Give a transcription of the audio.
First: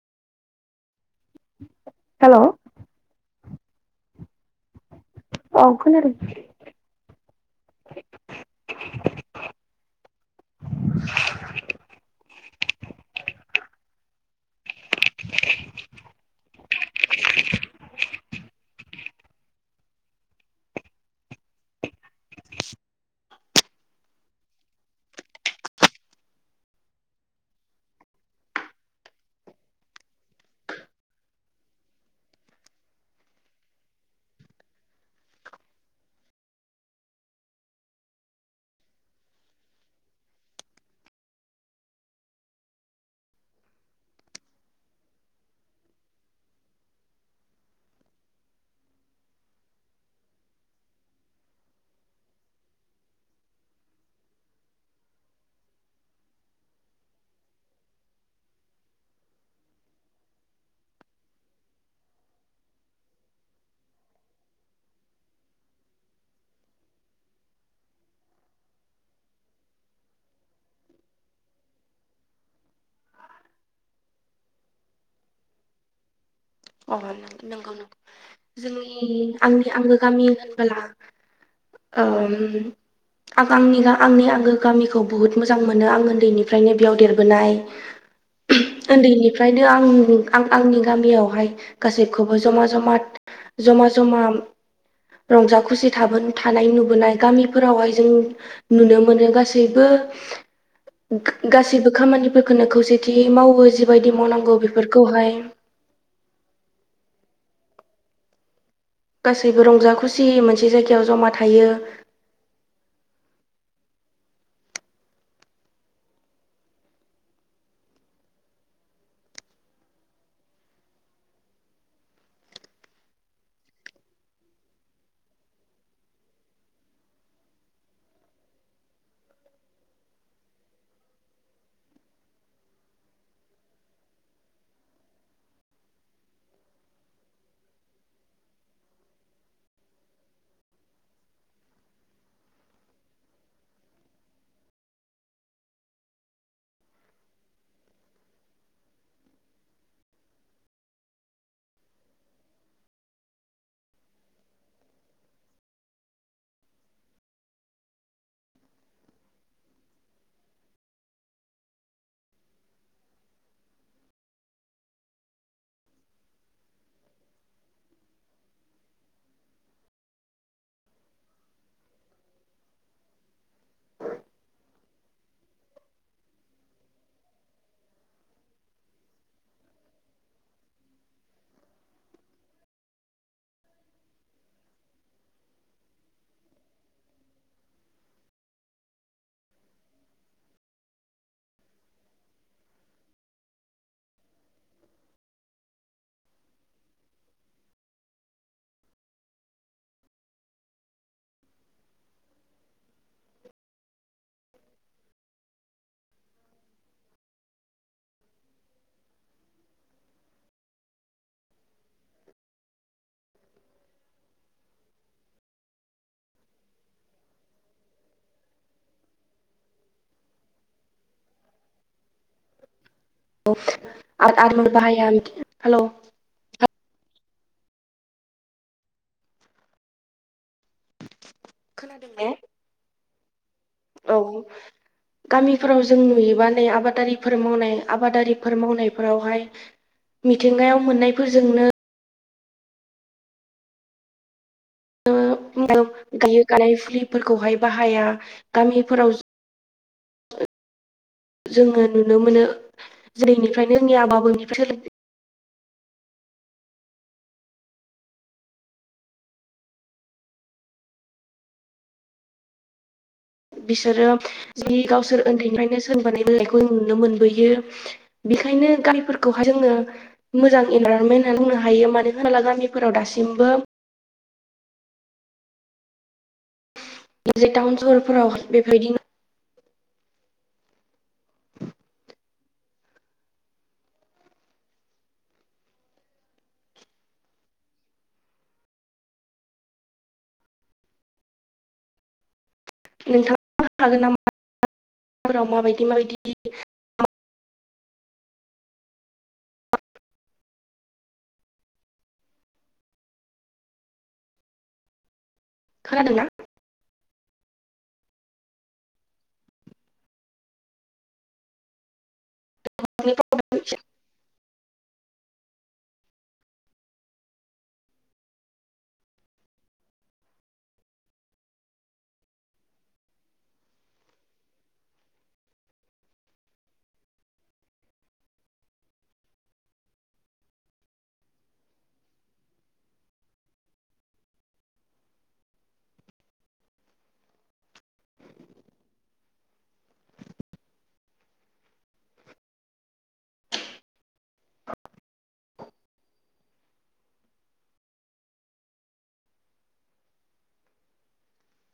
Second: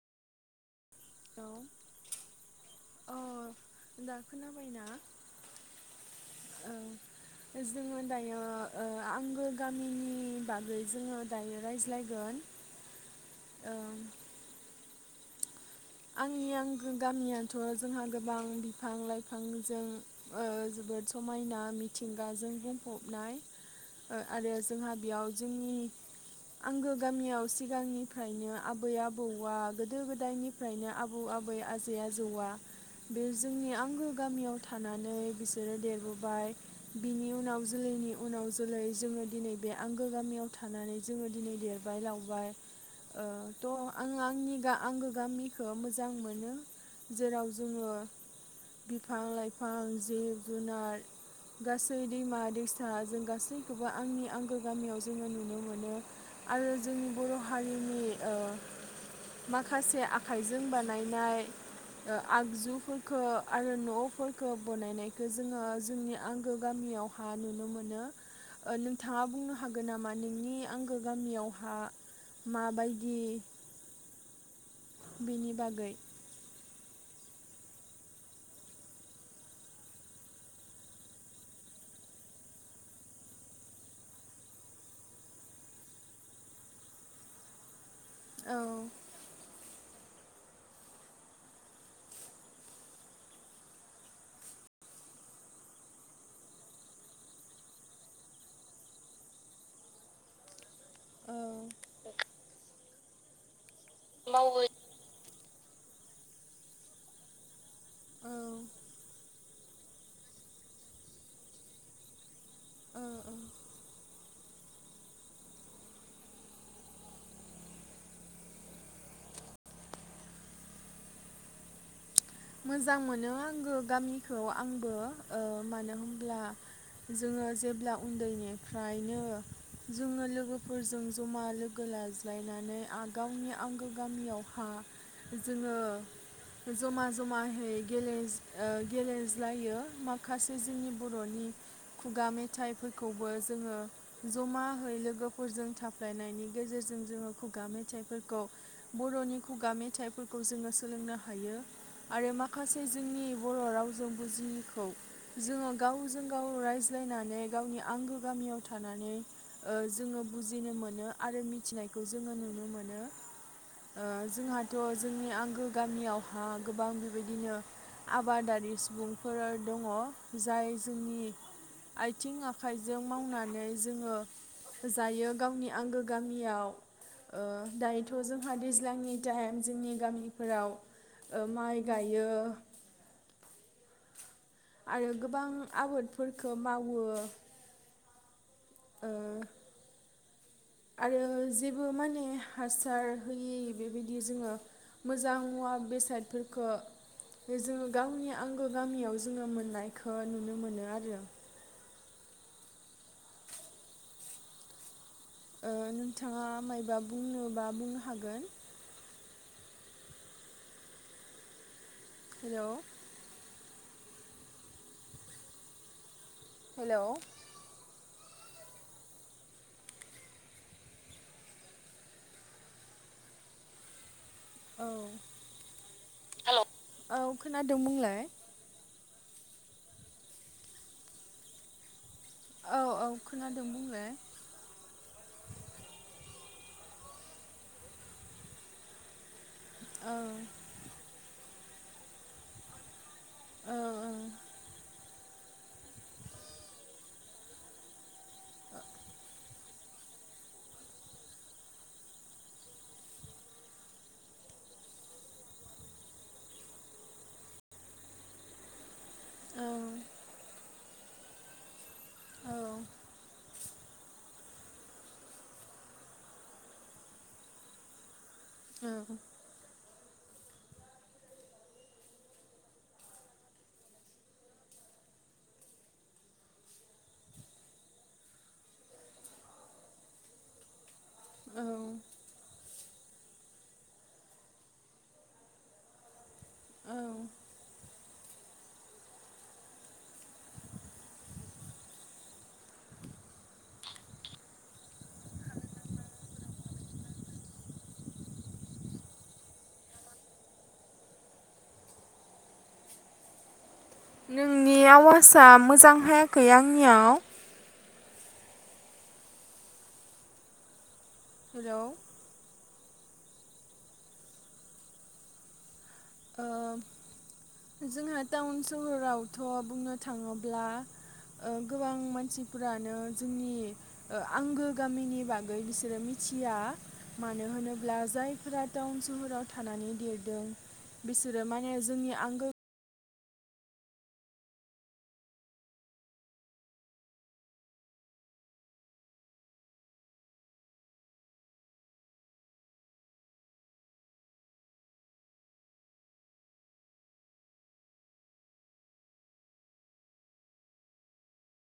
Hello hello अ दा खोनाबायना औ खोनादों। ओं जोङो दायो आंगो गामिनि बागै जोङो दायो रायज्लायगोन ओं आंनि आं गामियाथ' जोंहा गोबां बिफां लाइफांजों ओ जोबोद समायना मिथिंगाजों बुंफबनाय ओ आरो जोंहा बेयाव जोंनि आंगो गामियाव सिगांनिफ्रायनो आबै आबौआ गोदो गोदायनि फ्रायनो आबौ आबै आजै आजौआ बे जोंनि आंगो गामियाव थानानै बिसोरो देरबोबाय बिनि उनाव जोलैनि उनाव जोलै जोङो दिनै बे आंगो गामियाव थानानै जोङो दिनै देरबाय लावबाय ओ थ' आङो आंनि गा-आंगो गामि खौ मोजां मोनो जेराव जोङो बिफां लाइफां जिब जुनार गासै दैमा दैसा जों गासैखौबो आंनि आंगो गामियाव जोङो नुनो मोनो आरो जोंनि बर' हारिनि ओ माखासे आ आखायजों बानायनाय ओ आगजुफोरखोआरो न'फोरखौ बनायनायखो जोङो जोंनि आंगो गामियावहा नुनो मोनो ओ नोंथाङा बुंनो हागोन नामा नोंनि आंगो गामियावहा माबायदि बिनि बागै अ नंगौ जोंनि आंनि आंगो गामि होनबोला ओ आं आंनि आंनि आंगो गामिखौ बुहुत मोजां मोनो आं उन्दैनिफ्रायनो बेयाव देरबोनाय औ उन्दैनिफ्राय बि आं आं आंनि गामियावहाय गासैखौबो जमा-जमा-जमा-जमा रंजा खुसि थाबोन थानाय नुबोनाय गामिफोरावहाय जों नुनो मोनो गासैबो औ गासैबो खामानिफोरखौनो खौसेथि मावो बेबायदि मावनांगौ मावो बेफोरखौहाय औ [inaudible] गासैबो रंजा खुसियै मोनसे जायगायाव जमा थायो। औ औ मोजां मोनो आंगो गामिखौ आंबो ओ मानो होनब्ला जोङो जेब्ला उन्दैनिफ्रायनो जोङो लोगोफोरजों जमा लोगो लाज्लायनानै आं गावनि आंगो गामियावहा जोङो जमा जमायै गेल गेलेज्लायो माखासे जोंनि बर'नि खुगा मेथाइफोरखौबो जोङो जमायै लोगोफोरजों थाफ्लायनायनि गेजेरजों जोङो खुगा मेथाइफोरखौ बर'नि खुगा मेथाइफोरखौ जोङो सोलोंनो हायो। आरो माखासे जोंनि बर' रावजों बुजियैखौ जोङो गावजों गाव रायज्लायनानै गावनि आंगो गामियाव थानानै ओ जोङो बुजिनो मोनो आरो मिथिनायखौ जोङो नुनो मोनो ओ जोंहाथ' जोंनि आंगो गामियावहा गोबां बेबायदिनो आबादारि सुबुंफोर दङ जाय जोंनि आइथिं आखाइजों मावनानै जोङो जायो गावनि आंगो गामियाव ओ दायोथ' जोंहा दैज्लांनि टाइम जोंनि गामिफोराव ओ माइ गायो। आरो गोबां आबादफोरखौ मावो। ओ आरो जेबो माने हासार होयि बेबायदि जोङो मोजां मुवा बेसादफोरखौ जोङो गावनि आंगो गामियाव जोङो मोननायखौ नुनो मोनो आरो। ओ नोंथाङा मायबा बुंनोबा बुंनो हागोन हेल' हेल' अ आ आरो [unintelligible] औ बाहाय आ हेल' [unintelligible] औ खोनादों बुंलाय खोनादों ने औ औ खोना औ गामिफोराव जों नुयोबानो आबादारिफोर मावनाय आबादारिफोर मावनायफोरावहाय औ मिथिंगायाव मोननायफोरजोंनो औ औ [unintelligible] गायो गानाय फुलिफोरखौहाय बाहाया गामिफोराव [unintelligible] जोङो नुनो मोनो जेरैनिफ्रायनो जोंनि आबौ आबैनिफ्राय [inaudible] औ बिसोरो जि गावसोर उन्दैनिफ्रायनो सोलोंबोनायखौ नुनो मोनबोयो। बेखायनो औ गानफोरखौहा जोंनो मोजां इनभारमेन्ट होननानै बुंनो हायो मानो होनोब्ला गामिफोराव दासिमबो जे टाउन सहरफोराव बेबायदिनो औ औ नोंथाङा हागोन नामा [unintelligible] माबायदि माबायदि नोंनियाव आवासा मोजां खोनादोंना? हायाखै आंनियाव हेलौ [unintelligible] ओ जोंहा टाउन सहरावथ' बुंनो थाङोब्ला ओ गोबां मानसिफोरानो जोंनि ओ आंगो गामिनि बागै बिसोरो मिथिया मानो होनोब्ला जायफोरा टाउन सहराव थानानै देरदों। बिसोरो माने जोंनि आंगो